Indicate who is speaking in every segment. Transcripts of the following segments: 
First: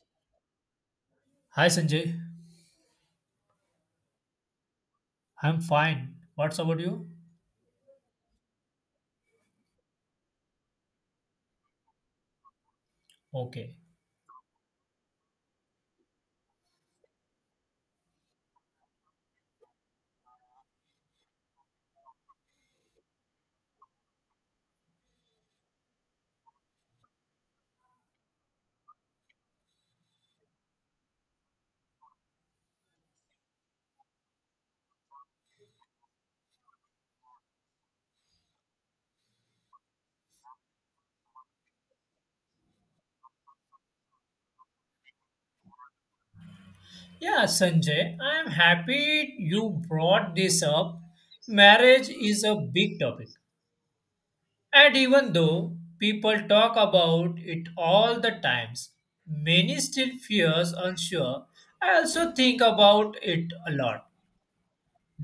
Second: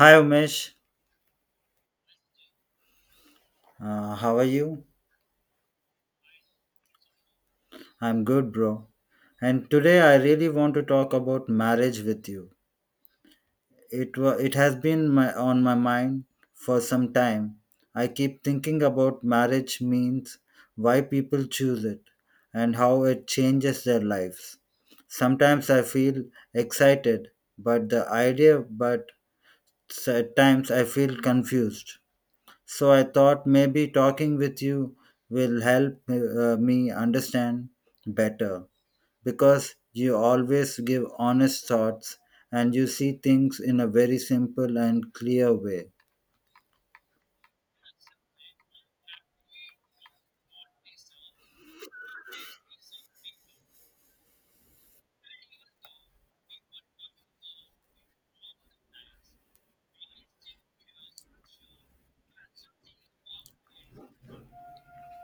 Speaker 1: Hi Umesh,
Speaker 2: Hi Sanjay,
Speaker 1: how are you?
Speaker 2: I'm fine. What's about you?
Speaker 1: I'm good, bro. And today I really want to talk about marriage with you.
Speaker 2: Okay.
Speaker 1: It has been my, on my mind for some time. I keep thinking about marriage means, why people choose it, and how it changes their lives. Sometimes I feel excited, but the idea, but at times I feel confused. So I thought maybe talking with you will help me understand better because you always give honest thoughts and you see things in a very simple and clear way.
Speaker 2: Yeah, Sanjay, I'm happy you brought this up. Marriage is a big topic. And even though people talk about it all the times, many still fears unsure. I also think about it a lot.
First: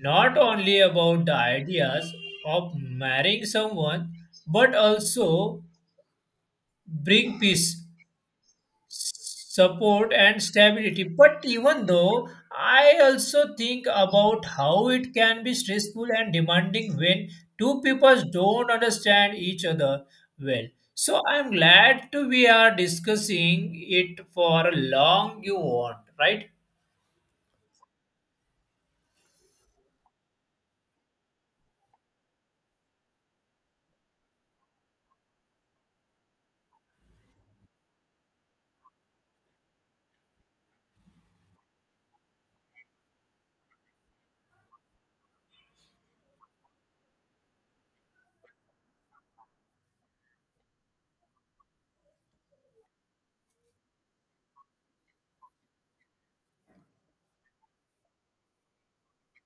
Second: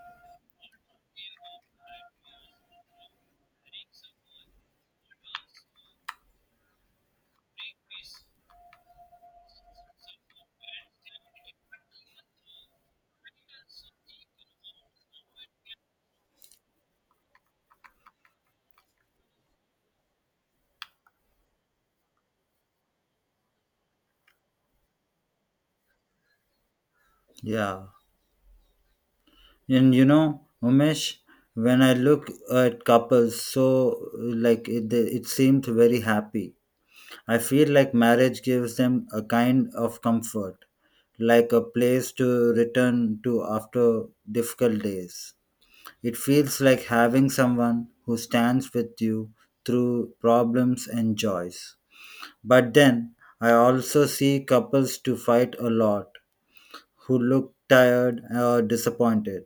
Speaker 2: Not only about the ideas of marrying someone, but also bring peace support and stability, but even though I also think about how it can be stressful and demanding when two people don't understand each other well. So I'm glad to we are discussing it for long you want, right?
Speaker 1: Yeah. And you know, Umesh, when I look at couples, so like it, it seemed very happy. I feel like marriage gives them a kind of comfort, like a place to return to after difficult days. It feels like having someone who stands with you through problems and joys. But then I also see couples to fight a lot who look tired or disappointed.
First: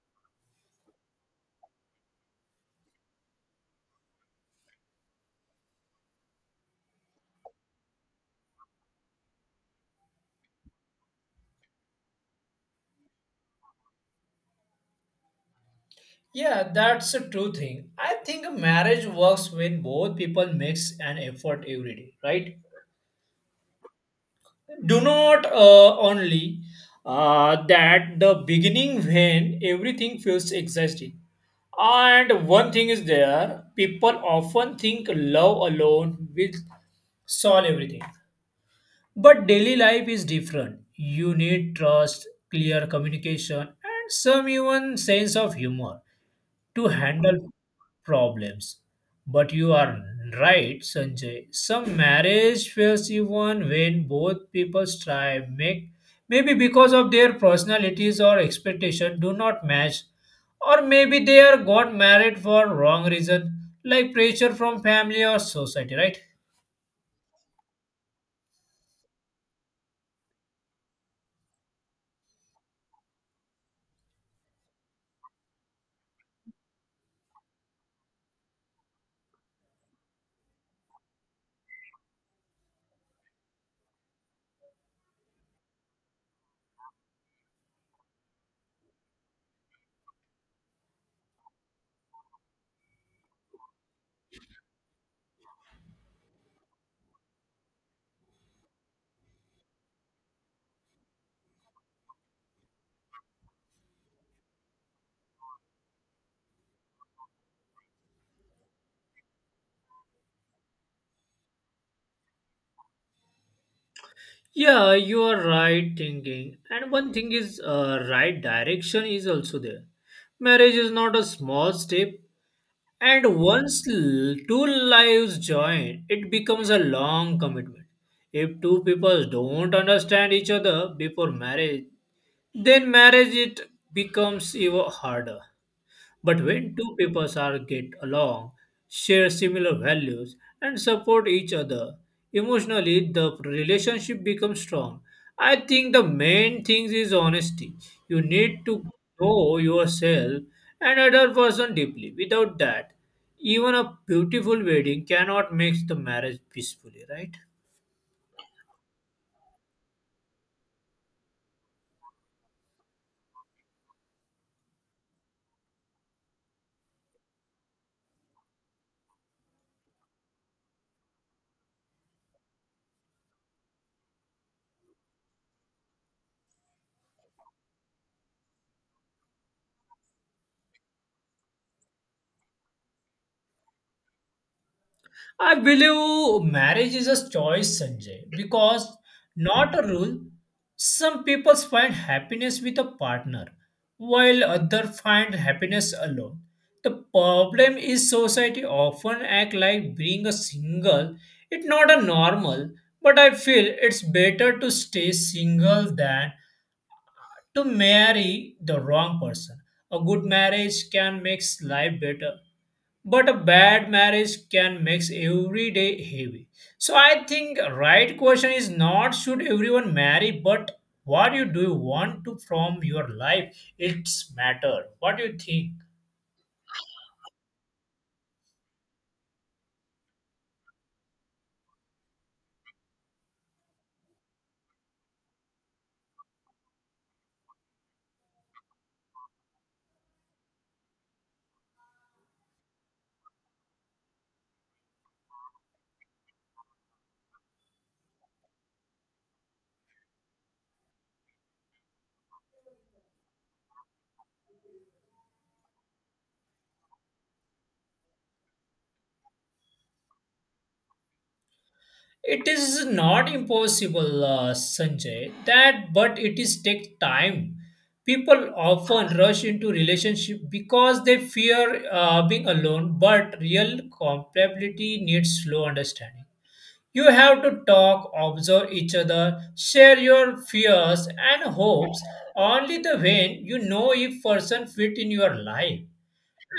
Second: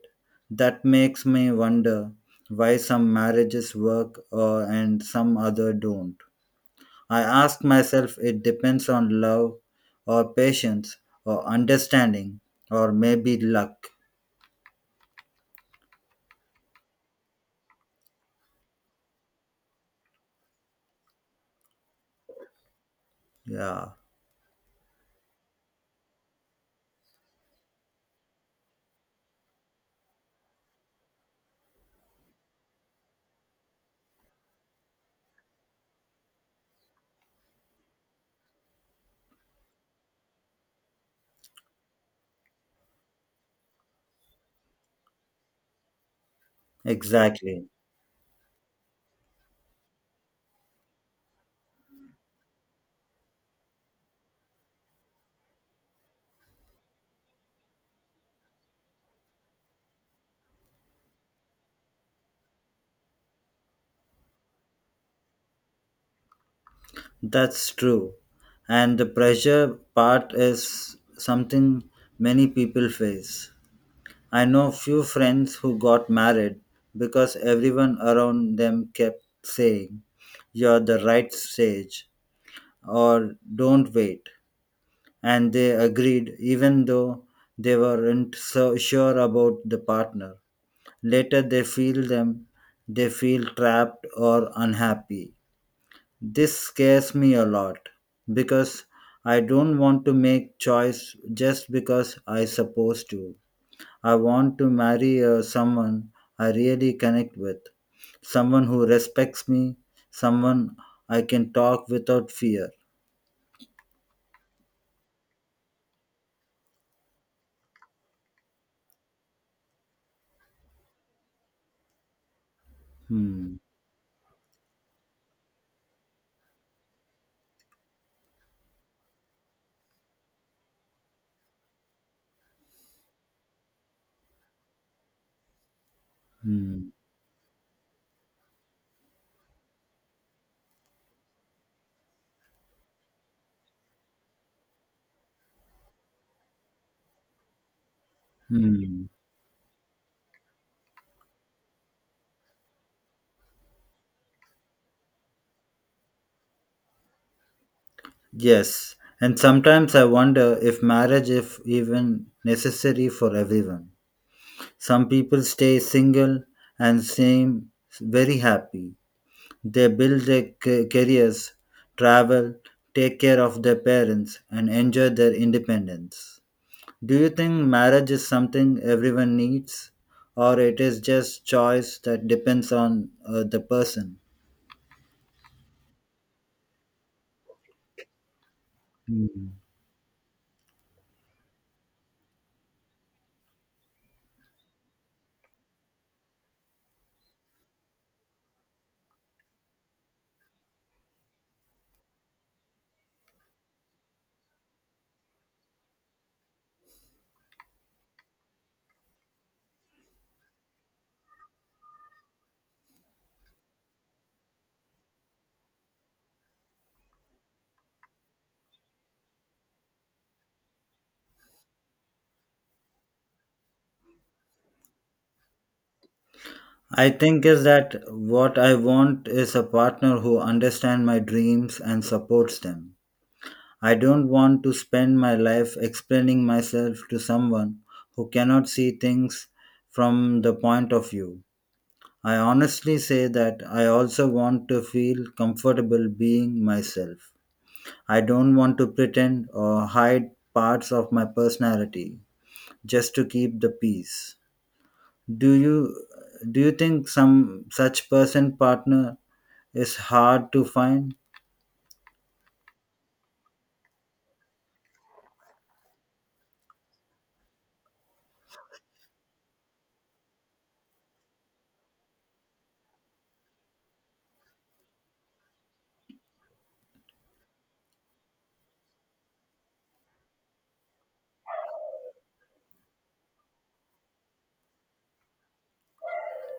Speaker 1: That makes me wonder why some marriages work and some other don't. I ask myself it depends on love or patience or understanding or maybe luck.
Speaker 2: Yeah, that's a true thing. I think a marriage works when both people makes an effort every day, right?
Speaker 1: Yeah,
Speaker 2: Do not only that the beginning when everything feels exhausting, and one thing is there people often think love alone will solve everything, but daily life is different. You need trust, clear communication, and some even sense of humor to handle
Speaker 1: exactly.
Speaker 2: problems. But you are right, Sanjay. Some marriage fails even when both people strive, make, maybe because of their personalities or expectation do not match, or maybe they are got married for wrong reason, like pressure from family or society, right?
Speaker 1: That's true. And the pressure part is something many people face. I know few friends who got married because everyone around them kept saying, you're the right stage, or don't wait. And they agreed, even though they weren't so sure about the partner. Later, they feel trapped or unhappy. This scares me a lot because I don't want to make choice just because I supposed to. I want to marry someone I really connect with, someone who respects me, someone I can talk without fear.
Speaker 2: Yeah, you are right thinking. And one thing is, right direction is also there. Marriage is not a small step, and
Speaker 1: Hmm.
Speaker 2: once two lives join, it becomes a long commitment. If two people don't understand each other before marriage, then marriage it becomes even harder. But when
Speaker 1: Hmm.
Speaker 2: two peoples are get along, share similar values, and support each other emotionally, the relationship becomes strong. I think the main thing is honesty. You need to
Speaker 1: Hmm.
Speaker 2: know yourself and other person deeply. Without that, even a beautiful wedding cannot make the marriage peacefully, right?
Speaker 1: Yes, and sometimes I wonder if marriage is even necessary for everyone. Some people stay single and seem very happy. They build their careers, travel, take care of their parents, and enjoy their independence. Do you think marriage is something everyone needs, or it is just choice that depends on the person?
Speaker 2: I believe marriage is a choice, Sanjay, because
Speaker 1: Mm.
Speaker 2: not a rule. Some people find happiness with a partner, while others find happiness alone. The problem is society often act like being a single. It's not a normal, but I feel it's better to stay single than to marry the wrong person. A good marriage can make life better, but a bad marriage can make every day heavy. So I think right question is not should everyone marry, but what you do you want to from your life? It's matter. What do you think?
Speaker 1: I think is that what I want is a partner who understands my dreams and supports them. I don't want to spend my life explaining myself to someone who cannot see things from the point of view. I honestly say that I also want to feel comfortable being myself. I don't want to pretend or hide parts of my personality just to keep the peace. Do you do you think some such person partner is hard to find?
Speaker 2: It is not impossible, Sanjay. That but it is take time. People often rush into relationship because they fear being alone, but real compatibility needs slow understanding. You have to talk, observe each other, share your fears and hopes. Only the when you know if person fit in your life.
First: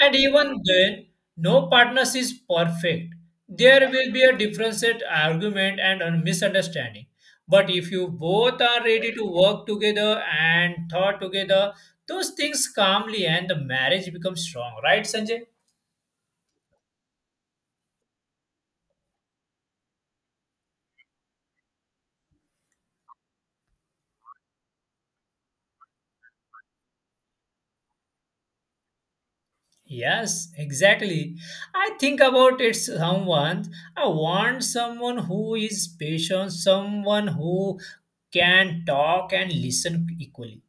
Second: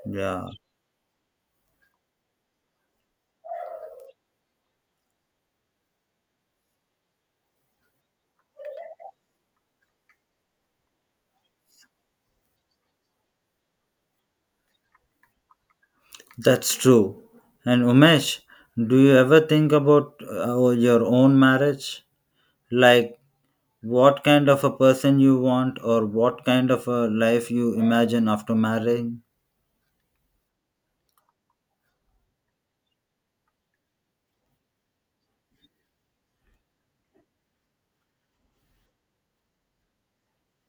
Speaker 2: And
Speaker 1: Yeah,
Speaker 2: even then, no partners is perfect. There will be a difference at argument and a misunderstanding. But if you both are ready to work together and thought together, those things calmly and the marriage becomes strong, right, Sanjay?
Speaker 1: that's true. And Umesh, do you ever think about your own marriage? Like what kind of a person you want or what kind of a life you imagine after marrying.
Speaker 2: Yes, exactly. I think about it someone. I want someone who is patient, someone who can talk and listen equally.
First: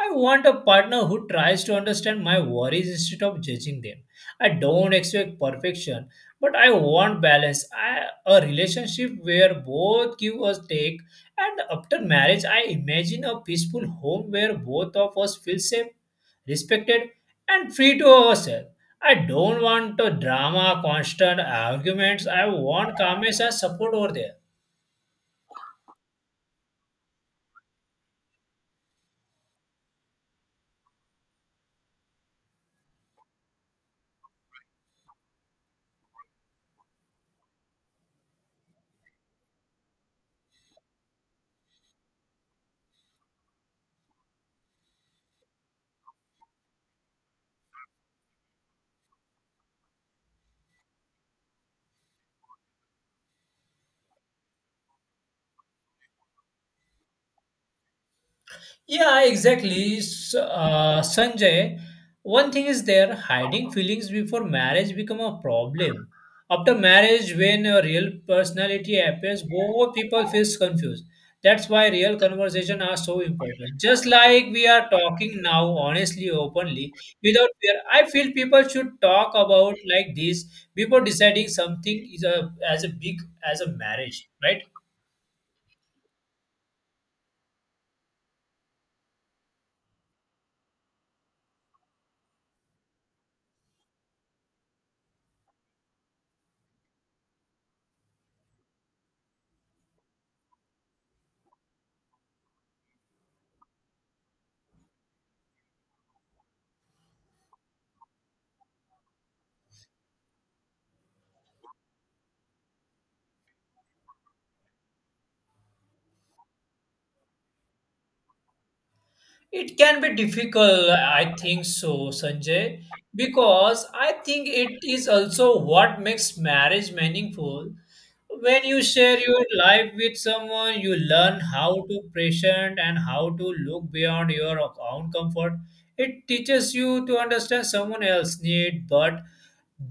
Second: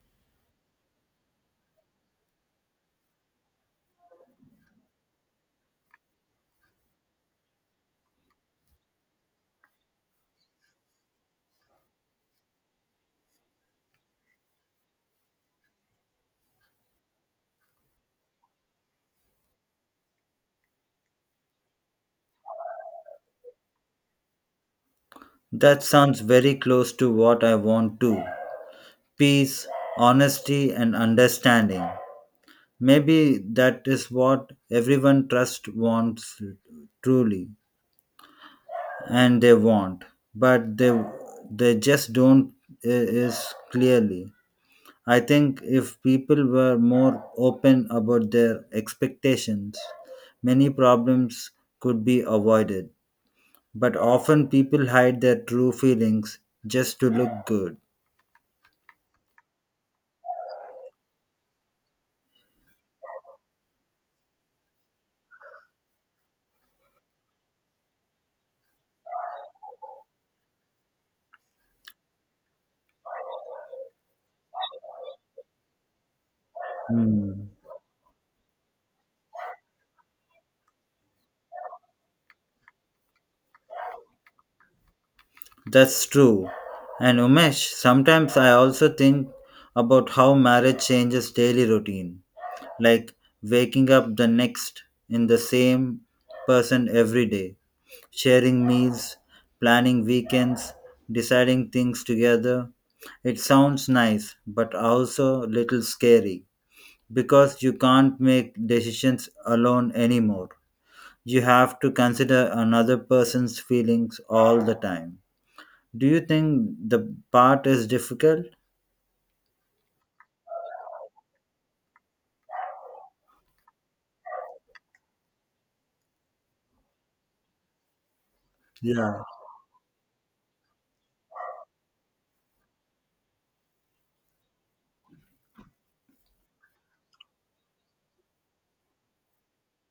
Speaker 2: I want a partner who tries to understand my worries instead of judging them. I don't expect perfection, but I want balance. I, a relationship where both give us take, and after marriage, I imagine a peaceful home where both of us feel safe, respected, and free to ourselves. I don't want a drama, constant arguments. I want calmness and support over there.
Speaker 1: That sounds very close to what I want too, peace, honesty, and understanding. Maybe that is what everyone trust wants truly and they want, but they just don't is clearly. I think if people were more open about their expectations, many problems could be avoided. But often people hide their true feelings just to look good.
Speaker 2: Yeah, exactly. Sanjay, one thing is there hiding feelings before marriage become a problem. After marriage, when a real personality appears, both people feels confused. That's why real conversation are so important. Just like we are talking now, honestly, openly,
Speaker 1: Hmm.
Speaker 2: without fear. I feel people should talk about like this before deciding something is a as a big as a marriage, right?
Speaker 1: That's true. And Umesh, sometimes I also think about how marriage changes daily routine, like waking up the next in the same person every day, sharing meals, planning weekends, deciding things together. It sounds nice, but also a little scary because you can't make decisions alone anymore. You have to consider another person's feelings all the time. Do you think the part is difficult?
Speaker 2: It can be difficult, I think so, Sanjay, because I think it is also what makes marriage meaningful. When you share
Speaker 1: Yeah.
Speaker 2: your life with someone, you learn how to patient and how to look beyond your own comfort. It teaches you to understand someone else's need, but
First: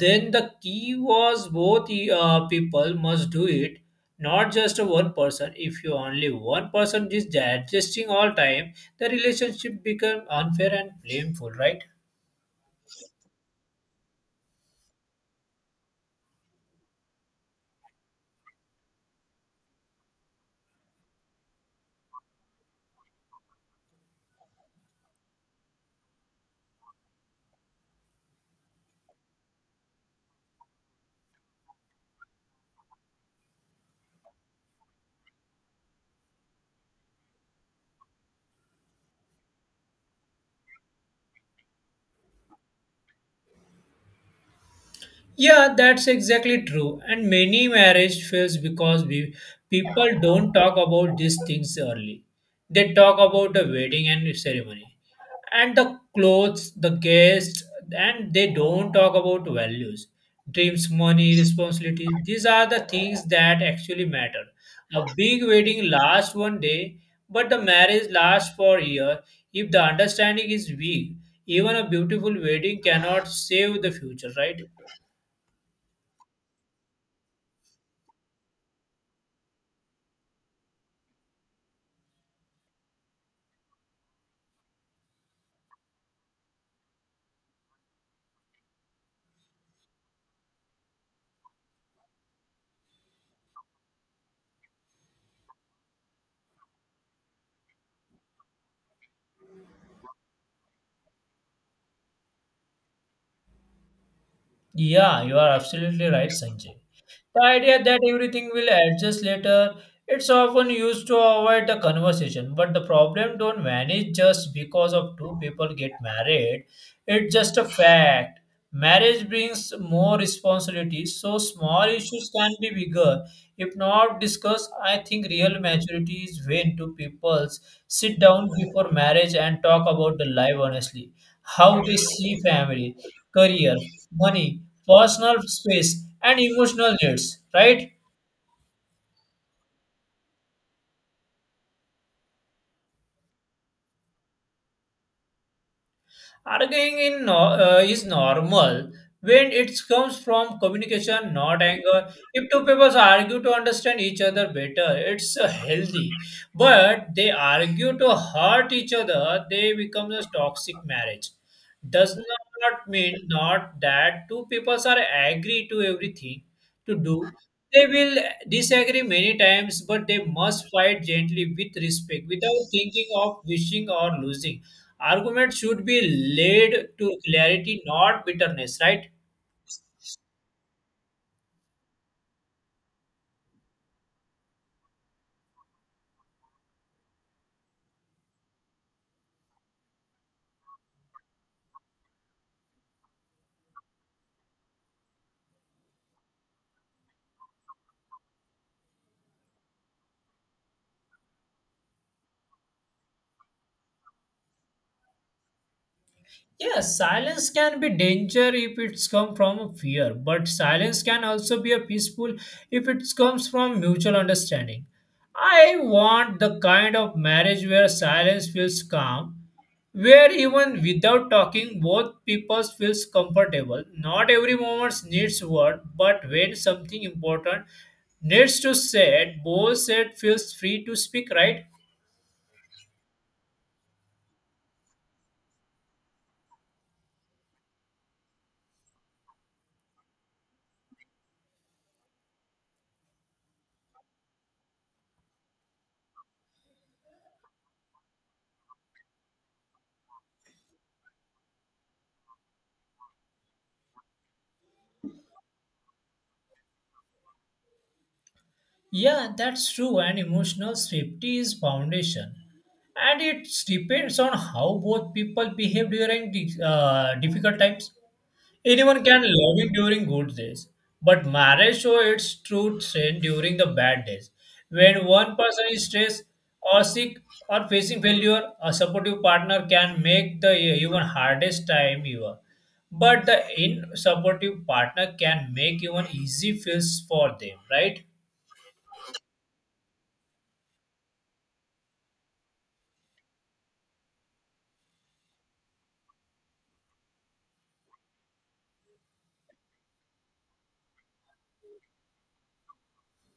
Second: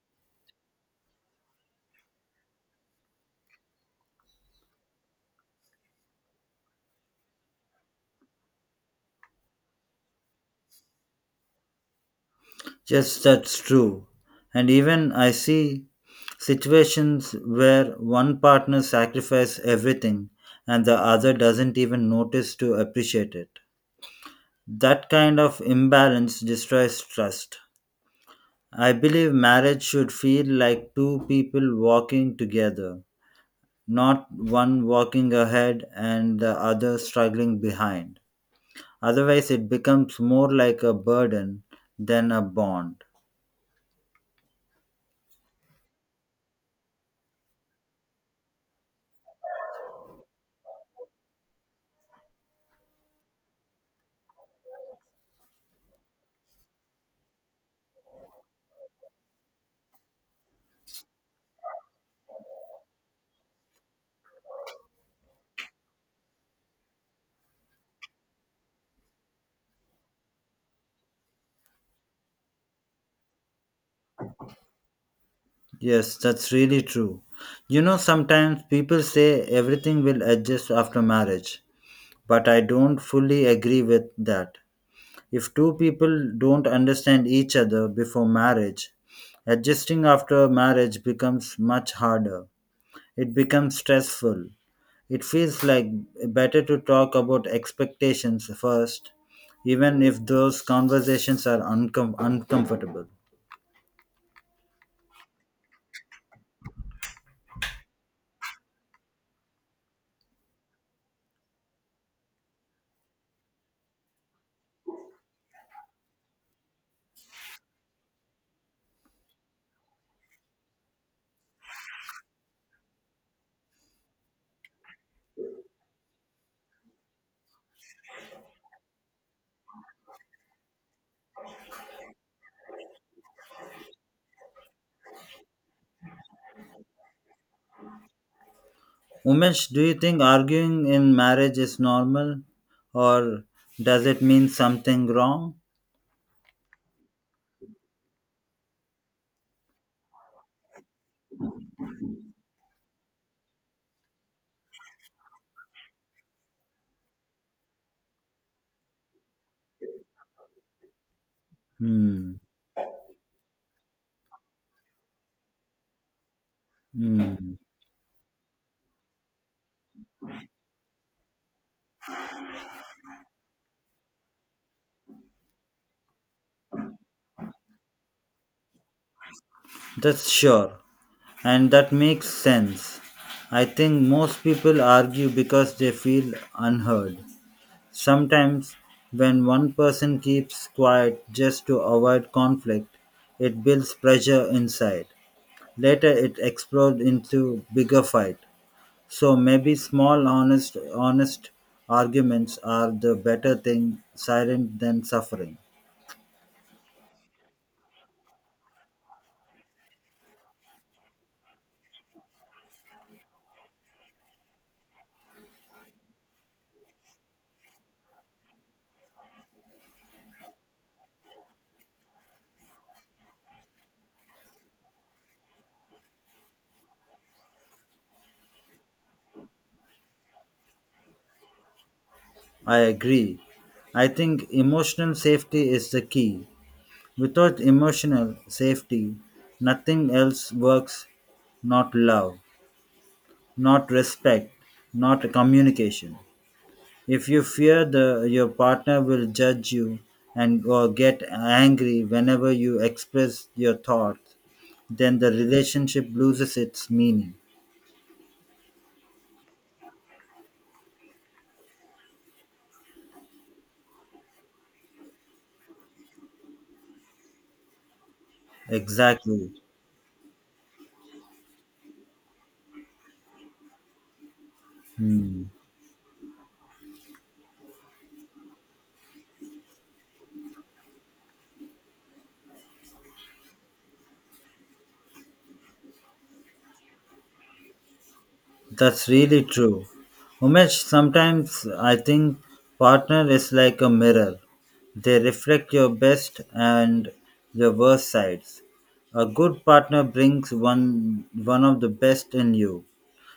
Speaker 2: then the key was both people must do it, not just a one person. If you only one person is adjusting all time, the relationship become unfair and blameful, right?
Speaker 1: Yes, that's true. And even I see situations where one partner sacrifices everything and the other doesn't even notice to appreciate it. That kind of imbalance destroys trust. I believe marriage should feel like two people walking together, not one walking ahead and the other struggling behind. Otherwise, it becomes more like a burden than a bond.
Speaker 2: Yeah, that's exactly true. And many marriage fails because people don't talk about these things early. They talk about the wedding and ceremony, and the clothes, the guests, and they don't talk about values, dreams, money, responsibilities. These are the things that actually matter. A big wedding lasts one day, but the marriage lasts for a year. If the understanding is weak, even a beautiful wedding cannot save the future, right?
Speaker 1: Yes, that's really true. You know, sometimes people say everything will adjust after marriage, but I don't fully agree with that. If two people don't understand each other before marriage, adjusting after marriage becomes much harder. It becomes stressful. It feels like better to talk about expectations first, even if those conversations are uncomfortable.
Speaker 2: Yeah, you are absolutely right, Sanjay. The idea that everything will adjust later, it's often used to avoid the conversation, but the problem don't vanish just because of two people get married. It's just a fact. Marriage brings more responsibility, so small issues can be bigger. If not discussed, I think real maturity is when two people sit down before marriage and talk about the life honestly, how they see family, career, money, personal space, and emotional needs, right?
Speaker 1: Umesh, do you think arguing in marriage is normal or does it mean something wrong?
Speaker 2: Arguing in no, is normal when it comes from communication, not anger. If two people argue to understand each other better, it's healthy. But they argue to hurt each other, they become a toxic marriage. Does
Speaker 1: Hmm.
Speaker 2: not mean not that two people are agree to everything to do.
Speaker 1: Hmm.
Speaker 2: They will disagree many times, but they must fight gently with respect without thinking of wishing or losing. Arguments should be led to clarity, not bitterness, right?
Speaker 1: That's sure. And that makes sense. I think most people argue because they feel unheard. Sometimes, when one person keeps quiet just to avoid conflict, it builds pressure inside. Later, it explodes into bigger fight. So maybe small honest arguments are the better thing silent than suffering.
Speaker 2: Yes, silence can be danger if it's come from a fear, but silence can also be a peaceful if it comes from mutual understanding. I want the kind of marriage where silence feels calm, where even without talking both people feels comfortable. Not every moment needs word, but when something important needs to said, both said feels free to speak, right?
Speaker 1: I agree. I think emotional safety is the key. Without emotional safety, nothing else works, not love, not respect, not communication. If you fear the your partner will judge you and or get angry whenever you express your thoughts, then the relationship loses its meaning.
Speaker 2: Yeah, that's true. And emotional safety is foundation, and it depends on how both people behave during difficult times. Anyone can
Speaker 1: Exactly.
Speaker 2: love you during good days, but marriage shows its true strength during the bad days. When one
Speaker 1: Hmm.
Speaker 2: person is stressed or sick or facing failure, a supportive partner can make the even hardest time ever. But the in supportive partner can make even easy feels for them, right?
Speaker 1: That's really true. Umesh, sometimes I think partner is like a mirror. They reflect your best and your worst sides. A good partner brings one of the best in you,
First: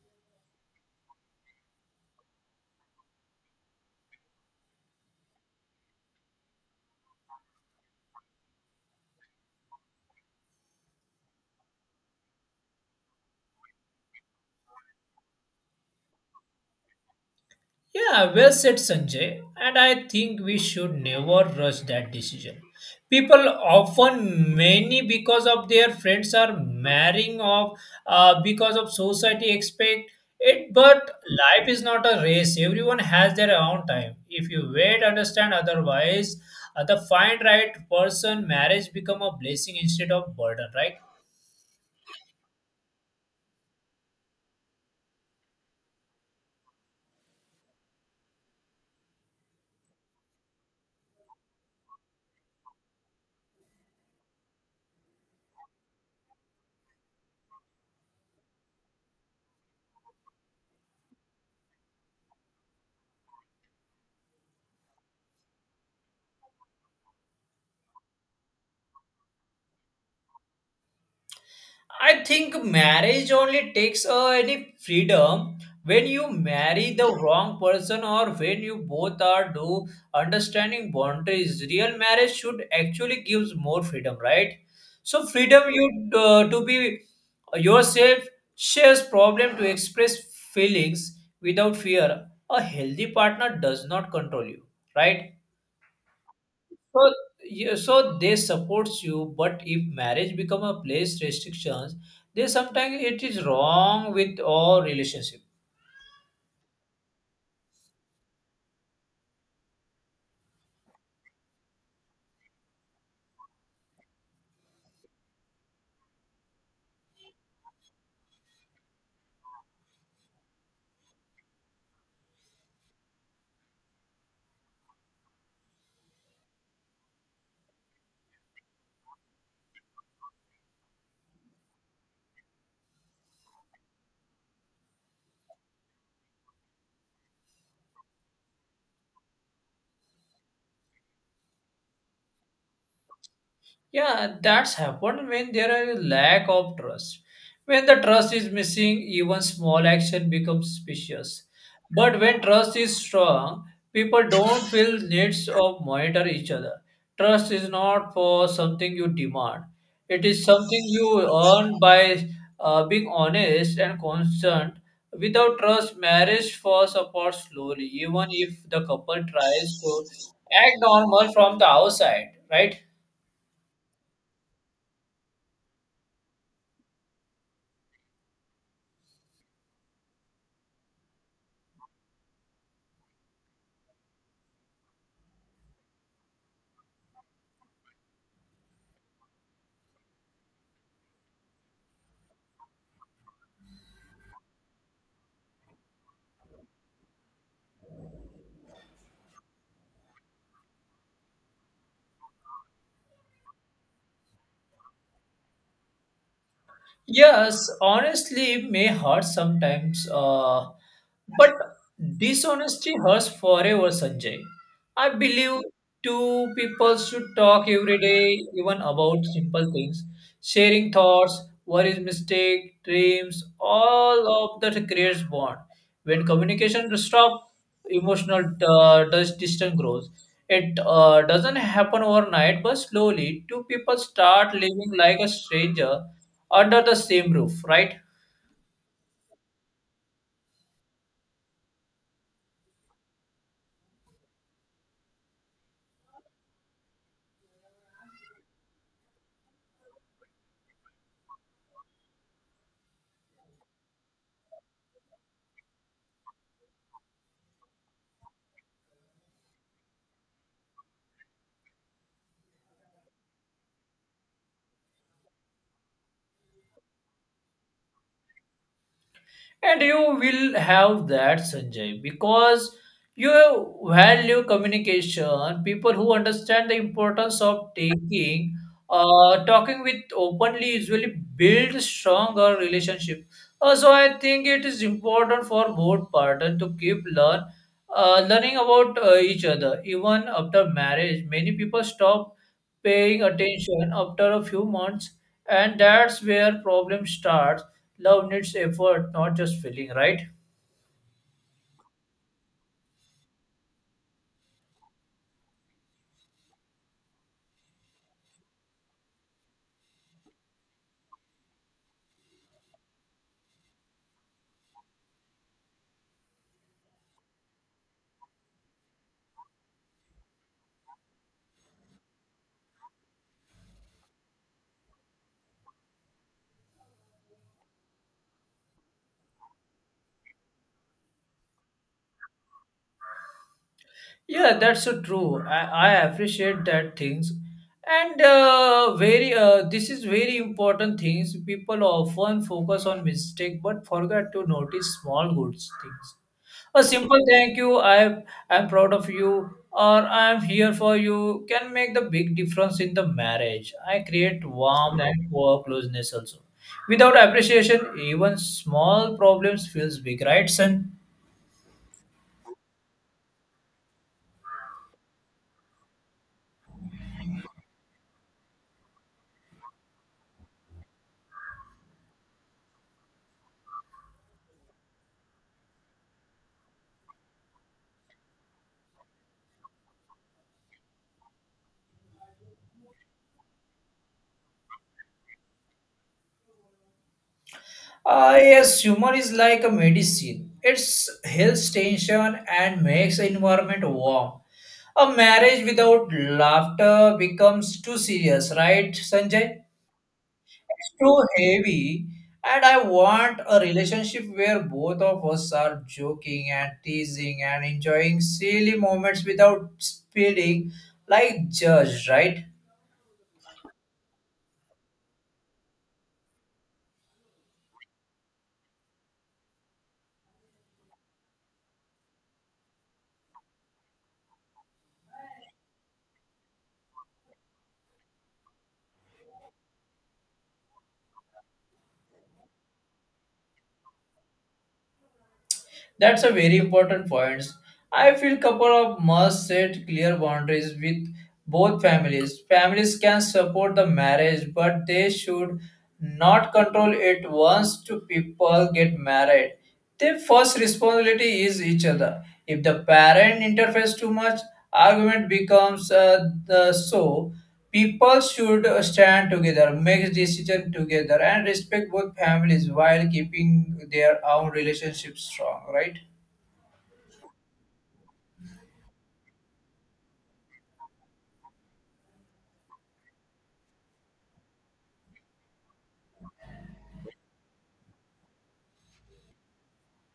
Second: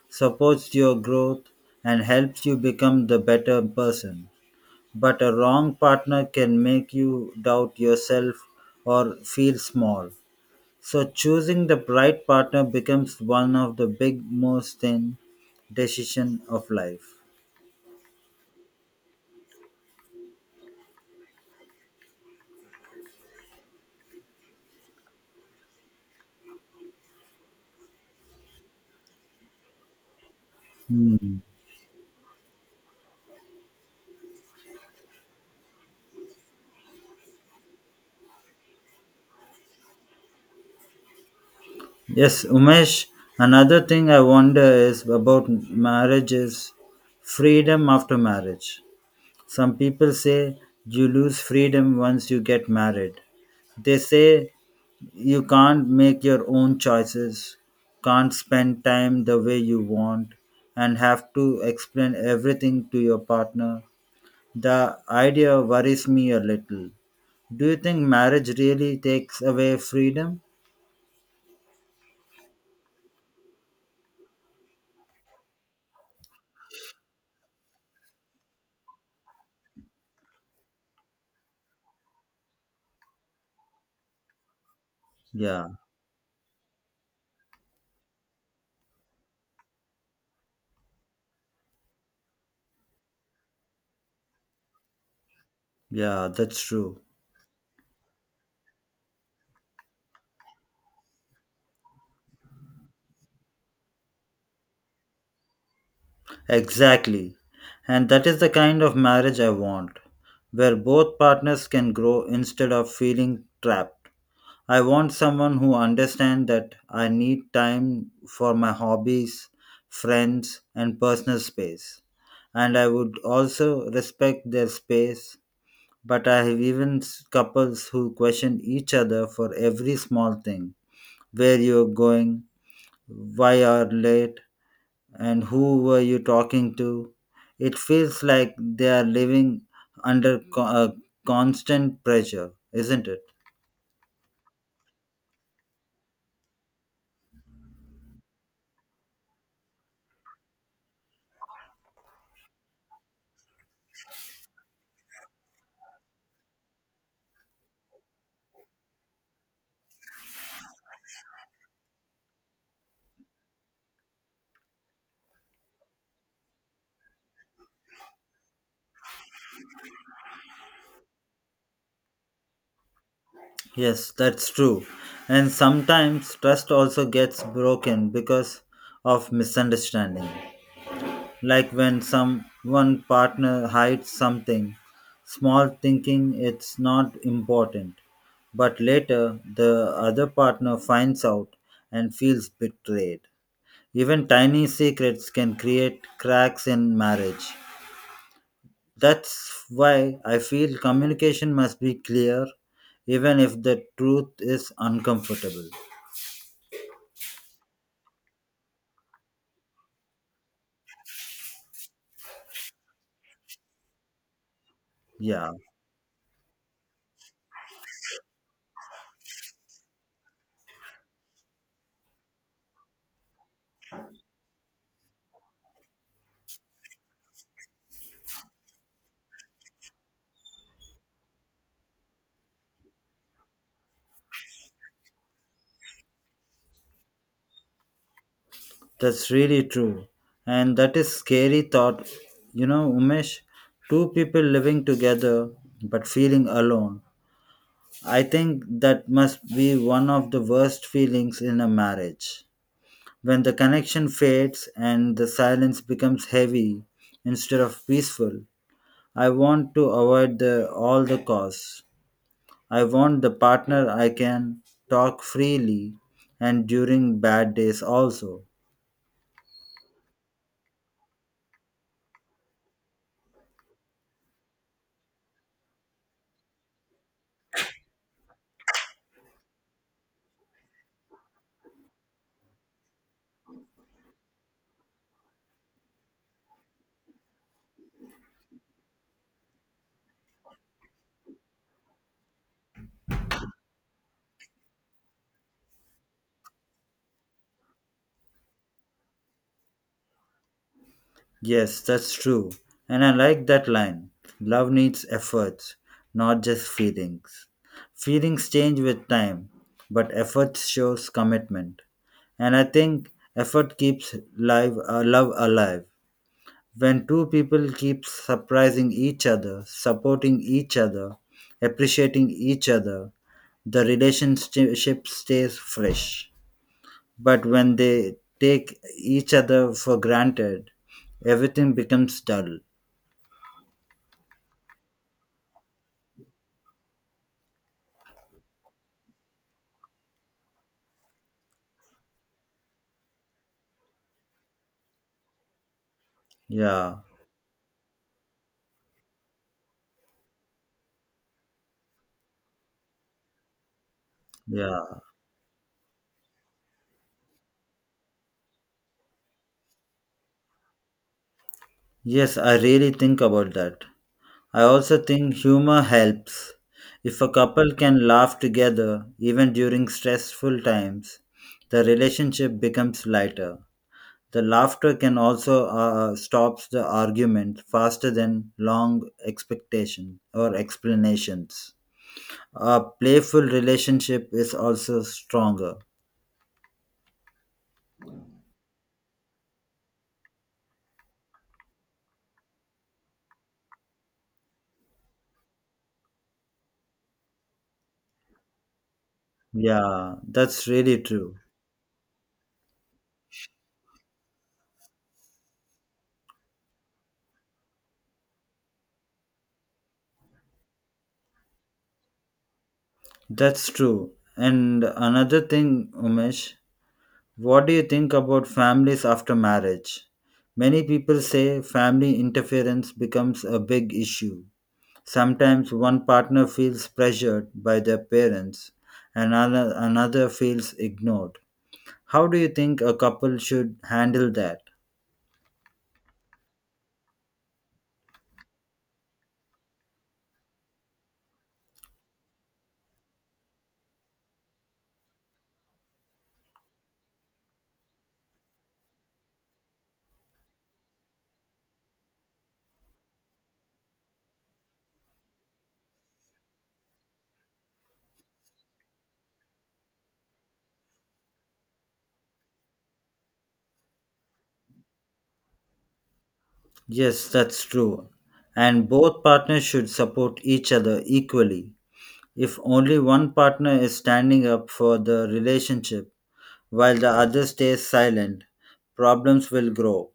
Speaker 1: supports your growth and helps you become the better person. But a wrong partner can make you doubt yourself or feel small. So choosing the right partner becomes one of the big most in decision of life.
Speaker 2: Yeah, well said, Sanjay. And I think we should never rush that decision. People often many because of their friends are marrying off, because of society expect it. But
Speaker 1: Hmm.
Speaker 2: life is not a race. Everyone has their own time. If you wait, understand. Otherwise, the find right person, marriage become a blessing instead of burden, right?
Speaker 1: Yes, Umesh, another thing I wonder is about marriage is freedom after marriage. Some people say you lose freedom once you get married. They say you can't make your own choices, can't spend time the way you want, and have to explain everything to your partner. The idea worries me a little. Do you think marriage really takes away freedom?
Speaker 2: I think marriage only takes any freedom when you marry the wrong person or when you both are do understanding boundaries. Real marriage should actually gives more freedom, right? So freedom
Speaker 1: Yeah,
Speaker 2: you to be yourself, shares problem to express feelings without fear. A healthy partner does not control you, right?
Speaker 1: yeah, that's true.
Speaker 2: So, yeah, so they supports you, but if marriage become a place restrictions, they sometimes it is wrong with all relationship.
Speaker 1: Exactly. And that is the kind of marriage I want, where both partners can grow instead of feeling trapped. I want someone who understands that I need time for my hobbies, friends, and personal space. And I would also respect their space. But I have even couples who question each other for every small thing, where you're going, why are late, and who were you talking to. It feels like they are living under constant pressure, isn't it?
Speaker 2: Yeah, that's happened when there are a lack of trust. When the trust is missing, even small action becomes suspicious. But when trust is strong, people don't feel needs of monitor each other. Trust is not for something you demand. It is something you earn by being honest and constant. Without trust, marriage falls apart slowly, even if the couple tries to act normal from the outside, right?
Speaker 1: Yes, that's true. And sometimes trust also gets broken because of misunderstanding, like when some one partner hides something small thinking it's not important, but later the other partner finds out and feels betrayed. Even tiny secrets can create cracks in marriage. That's why I feel communication must be clear, even if the truth is uncomfortable.
Speaker 2: Yes, honestly, may hurt sometimes, but dishonesty hurts forever, Sanjay. I
Speaker 1: Yeah.
Speaker 2: believe two people should talk every day, even about simple things, sharing thoughts, worries, mistake, dreams, all of that creates bond. When communication stops, emotional distance grows. It doesn't happen overnight, but slowly, two people start living like a stranger under the same roof, right?
Speaker 1: That's really true. And that is scary thought. You know, Umesh, two people living together but feeling alone. I think that must be one of the worst feelings in a marriage. When the connection fades and the silence becomes heavy instead of peaceful. I want to avoid the all the costs. I want the partner I can talk freely and during bad days also.
Speaker 2: And you will have that, Sanjay, because you value communication. People who understand the importance of talking with openly usually build stronger relationship. So I think it is important for both partners to keep learning about each other. Even after marriage, many people stop paying attention after a few months, and that's where problem starts. Love needs effort, not just feeling, right?
Speaker 1: Yes, that's true. And I like that line. Love needs efforts, not just feelings. Feelings change with time, but effort shows commitment. And I think effort keeps live, love alive. When two people keep surprising each other, supporting each other, appreciating each other, the relationship stays fresh. But when they take each other for granted, everything becomes dull.
Speaker 2: Yeah, that's so true. I appreciate that things, and very this is very important things. People often focus on mistake but forget to notice small good things. A
Speaker 1: Yeah,
Speaker 2: simple thank you, I'm proud of you, or I'm here for you can make the big difference in the marriage. I create
Speaker 1: yeah.
Speaker 2: warmth and closeness also. Without appreciation, even small problems feels big, right, son?
Speaker 1: Yes, I really think about that. I also think humor helps. If a couple can laugh together, even during stressful times, the relationship becomes lighter. The laughter can also stops the argument faster than long expectation or explanations. A playful relationship is also stronger.
Speaker 2: Ah, yes, humor is like a medicine. It's heals tension and makes the environment warm. A marriage without laughter becomes too serious, right, Sanjay?
Speaker 1: Yeah, that's
Speaker 2: It's
Speaker 1: really
Speaker 2: too
Speaker 1: true.
Speaker 2: heavy, and I want a relationship where both of us are joking and teasing and enjoying silly moments without feeling like Judge, right.
Speaker 1: That's true. And another thing, Umesh, what do you think about families after marriage? Many people say family interference becomes a big issue. Sometimes one partner feels pressured by their parents and another feels ignored. How do you think a couple should handle that?
Speaker 2: That's a very important point. I feel couple of must set clear boundaries with both families. Families can support the marriage, but they should not control it once two people get married. Their first responsibility is each other. If the parent interferes too much, argument becomes the so. People should stand together, make decisions together, and respect both families while keeping their own relationships strong, right?
Speaker 1: Yes, that's true. And both partners should support each other equally. If only one partner is standing up for the relationship while the other stays silent, problems will grow.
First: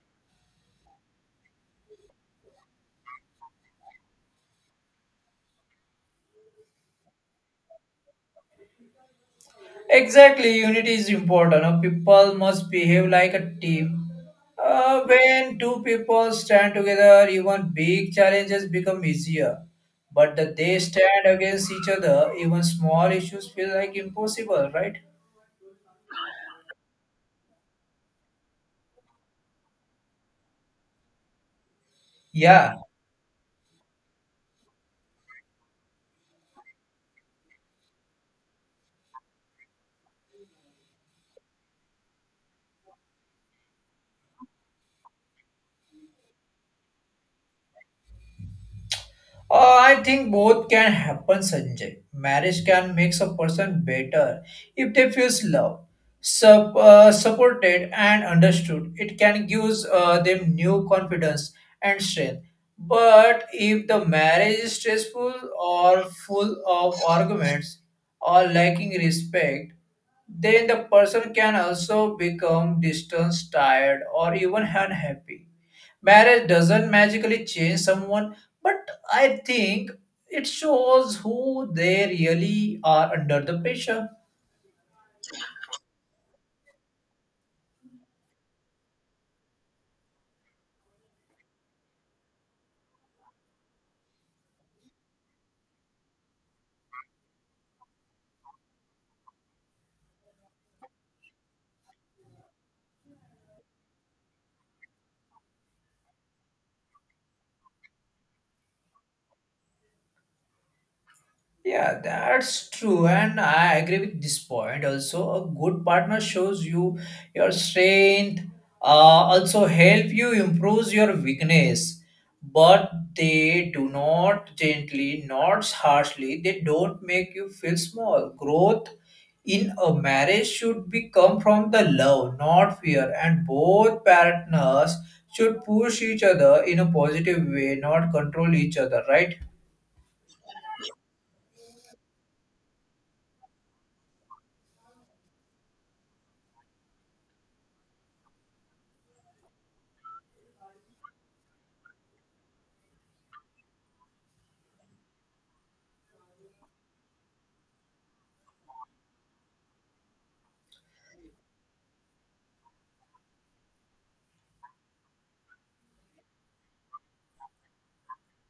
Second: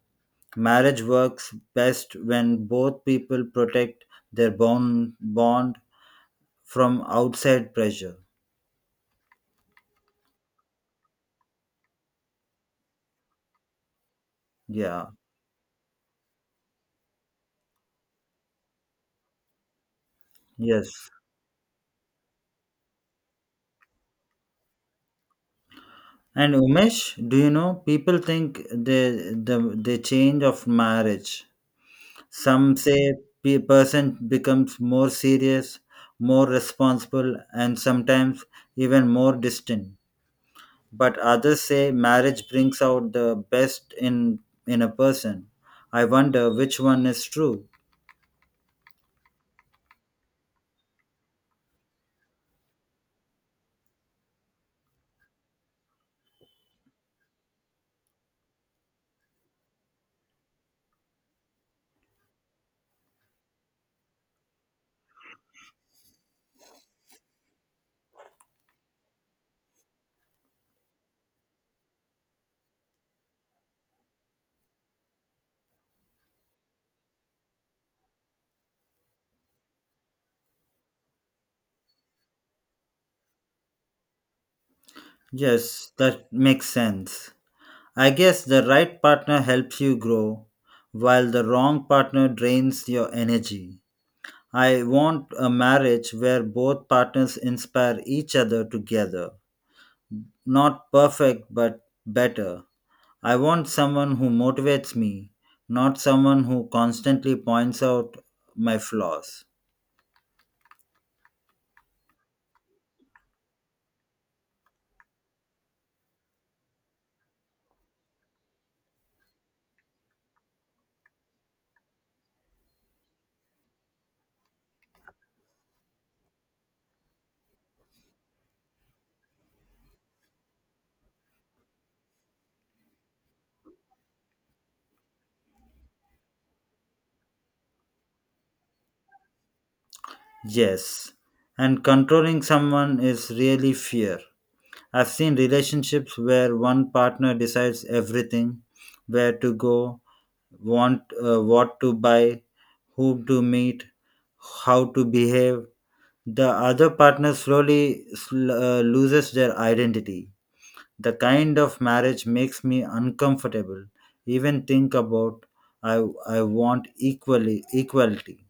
Speaker 1: Marriage works best when both people protect their bond from outside pressure.
Speaker 2: Exactly, unity is important. People must behave like a team.
Speaker 1: Yeah,
Speaker 2: When two people stand together, even big challenges become easier. But that they
Speaker 1: yes.
Speaker 2: stand against each other, even small issues feel like impossible, right?
Speaker 1: And Umesh, do you know people think the change of marriage?
Speaker 2: Yeah.
Speaker 1: Some say a person becomes more serious, more responsible, and sometimes even more distant. But others say marriage brings out the best in a person. I wonder which one is true.
Speaker 2: I think both can happen, Sanjay. Marriage can make a person better if they feel loved, supported, and understood. It can give them new confidence and strength. But if the marriage is stressful or full of arguments or lacking respect, then the person can also become distant, tired, or even unhappy. Marriage doesn't magically change someone, but I think it shows who they really are under the pressure.
Speaker 1: Yes, that makes sense. I guess the right partner helps you grow, while the wrong partner drains your energy. I want a marriage where both partners inspire each other together. Not perfect, but better. I want someone who motivates me, not someone who constantly points out my flaws.
Speaker 2: Yeah, that's true, and I agree with this point. Also, a good partner shows you your strength, also help you improve your weakness, but they do not gently, not harshly. They don't make you feel small. Growth in a marriage should be come from the love, not fear, and both partners should push each other in a positive way, not control each other, right?
Speaker 1: Yes, and controlling someone is really fear. I've seen relationships where one partner decides everything, where to go, want, what to buy, who to meet, how to behave. The other partner slowly loses their identity. The kind of marriage makes me uncomfortable. Even think about I I want equally equality.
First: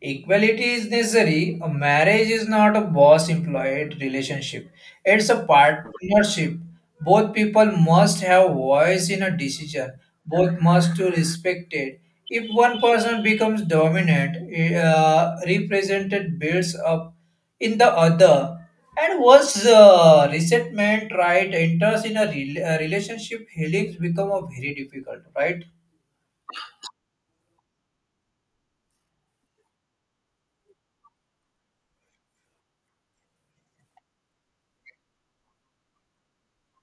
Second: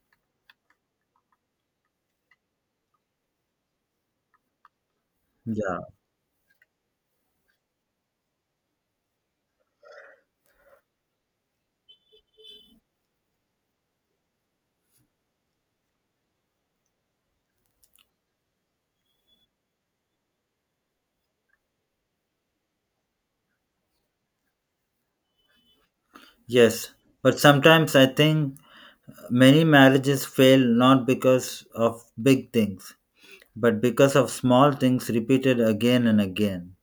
Speaker 2: Equality is necessary. A marriage is not a boss employed relationship, it's a
Speaker 1: Yeah.
Speaker 2: partnership. Both people must have voice in a decision, both must to respect it. If one person becomes dominant, represented builds up in the other. And once resentment, right, enters in a, a relationship, healings become a very difficult, right?
Speaker 1: Yes, but sometimes I think many marriages fail not because of big things, but because of small things repeated again and again,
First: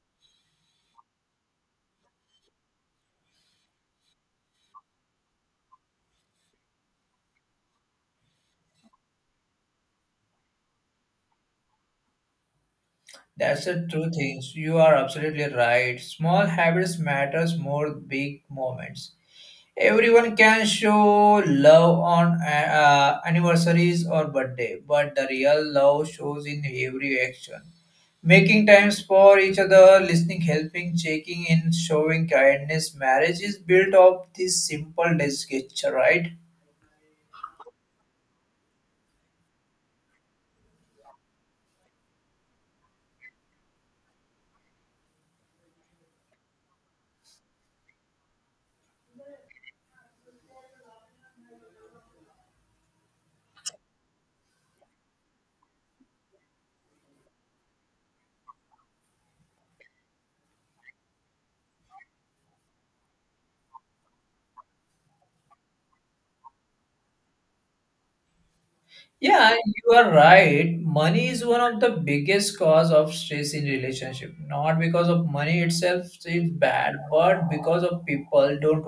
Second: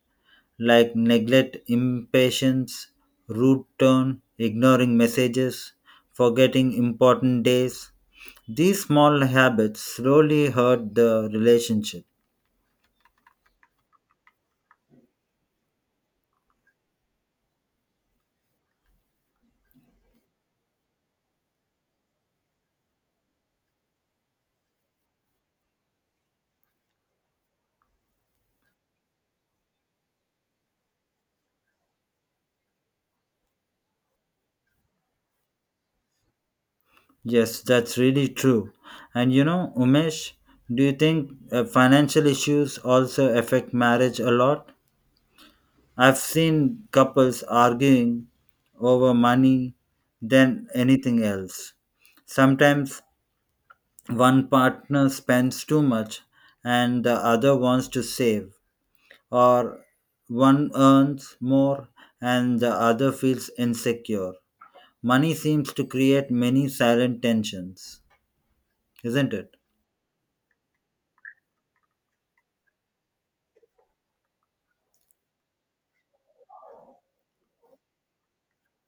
Speaker 1: like neglect, impatience, rude tone, ignoring messages, forgetting important days. These small habits slowly hurt the relationship.
Speaker 2: That's the true thing. So you are absolutely right. Small habits matters more big moments. Everyone can show love on anniversaries or birthday, but the real love shows in every action. Making times for each other, listening, helping, checking in, showing kindness. Marriage is built of this simple gesture, right?
Speaker 1: Yes, that's really true. And you know, Umesh, do you think financial issues also affect marriage a lot? I've seen couples arguing over money than anything else. Sometimes one partner spends too much and the other wants to save, or one earns more and the other feels insecure. Money seems to create many silent tensions, isn't it?
Speaker 2: Yeah, you are right. Money is one of the biggest cause of stress in relationship. Not because of money itself is bad, but because of people don't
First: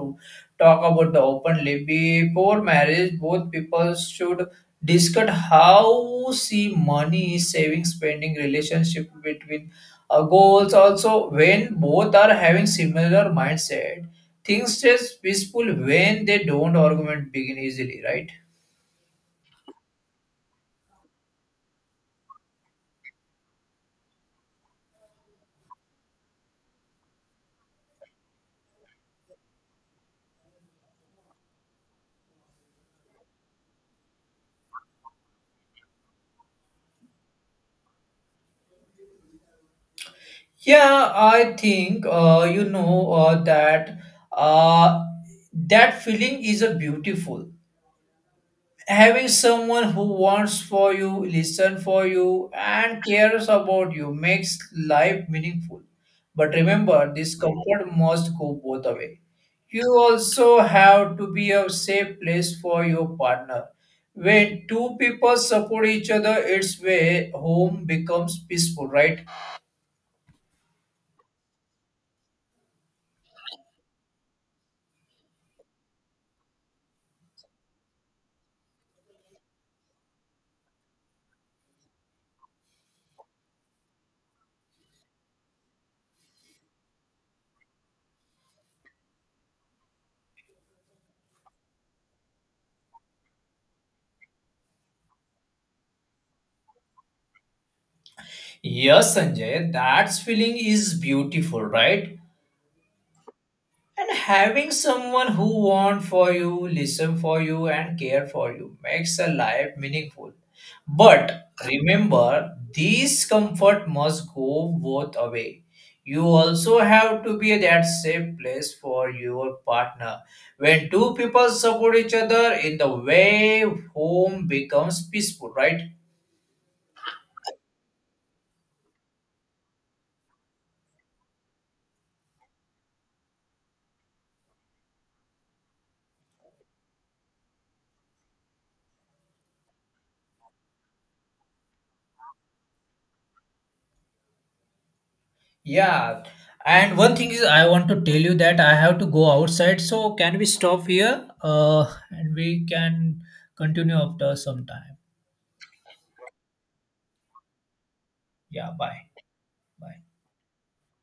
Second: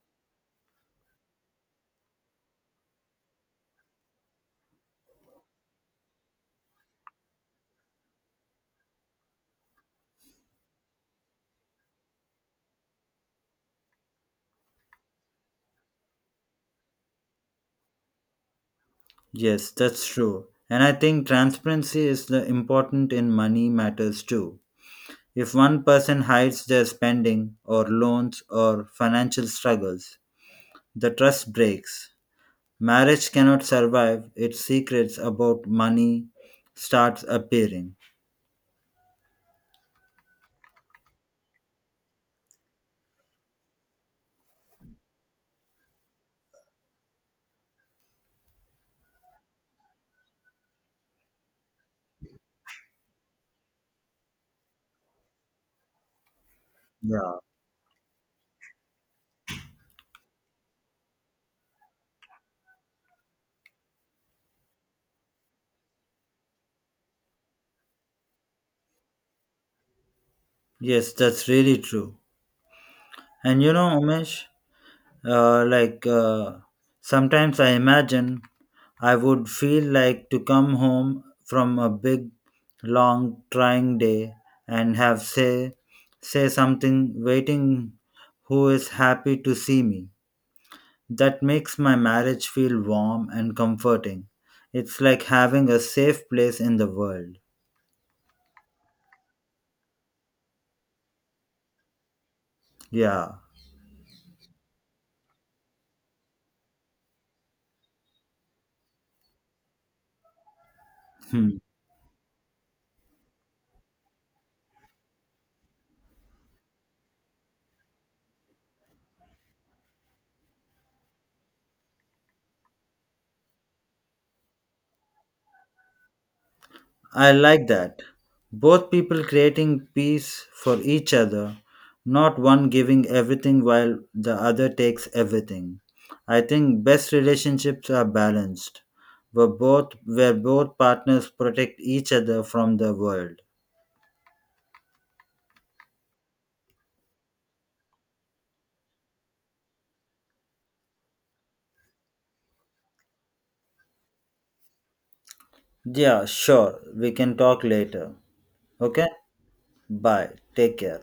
Speaker 2: talk about the openly. Before marriage, both people should discuss how see money, saving, spending relationship between goals. Also, when both are having similar mindset, things stays peaceful when they don't argument begin easily, right?
Speaker 1: Yes, that's true. And I think transparency is the important in money matters too. If one person hides their spending or loans or financial struggles, the trust breaks. Marriage cannot survive, its secrets about money starts appearing.
Speaker 2: Yeah, I think that uh, that feeling is a beautiful. Having someone who wants for you, listen for you, and cares about you makes life meaningful. But remember, this
Speaker 1: Yeah.
Speaker 2: comfort must go both away. You also have to be a safe place for your partner. When two people support each other, it's where home becomes peaceful, right?
Speaker 1: Yes, that's really true. And you know, Umesh, uh, like uh, sometimes I imagine I would feel like to come home from a big, long, trying day and have say something waiting who is happy to see me. That makes my marriage feel warm and comforting. It's like having a safe place in the world.
Speaker 2: Yes, Sanjay, that feeling is beautiful, right?
Speaker 1: Yeah,
Speaker 2: And having someone who want for you, listen for you, and care for you makes a life meaningful. But
Speaker 1: hmm.
Speaker 2: remember, this comfort must go both away. You also have to be that safe place for your partner. When two people support each other in the way, home becomes peaceful, right?
Speaker 1: I like that. Both people creating peace for each other, not one giving everything while the other takes everything. I think best relationships are balanced, where both partners protect each other from the world.
Speaker 2: Yeah, and one thing is, I want to tell you that I have to go outside. So can we stop here? And we can continue after some time.
Speaker 1: Yeah, sure. We can talk later.
Speaker 2: Yeah,
Speaker 1: Okay?
Speaker 2: bye. Bye.
Speaker 1: Bye. Take care.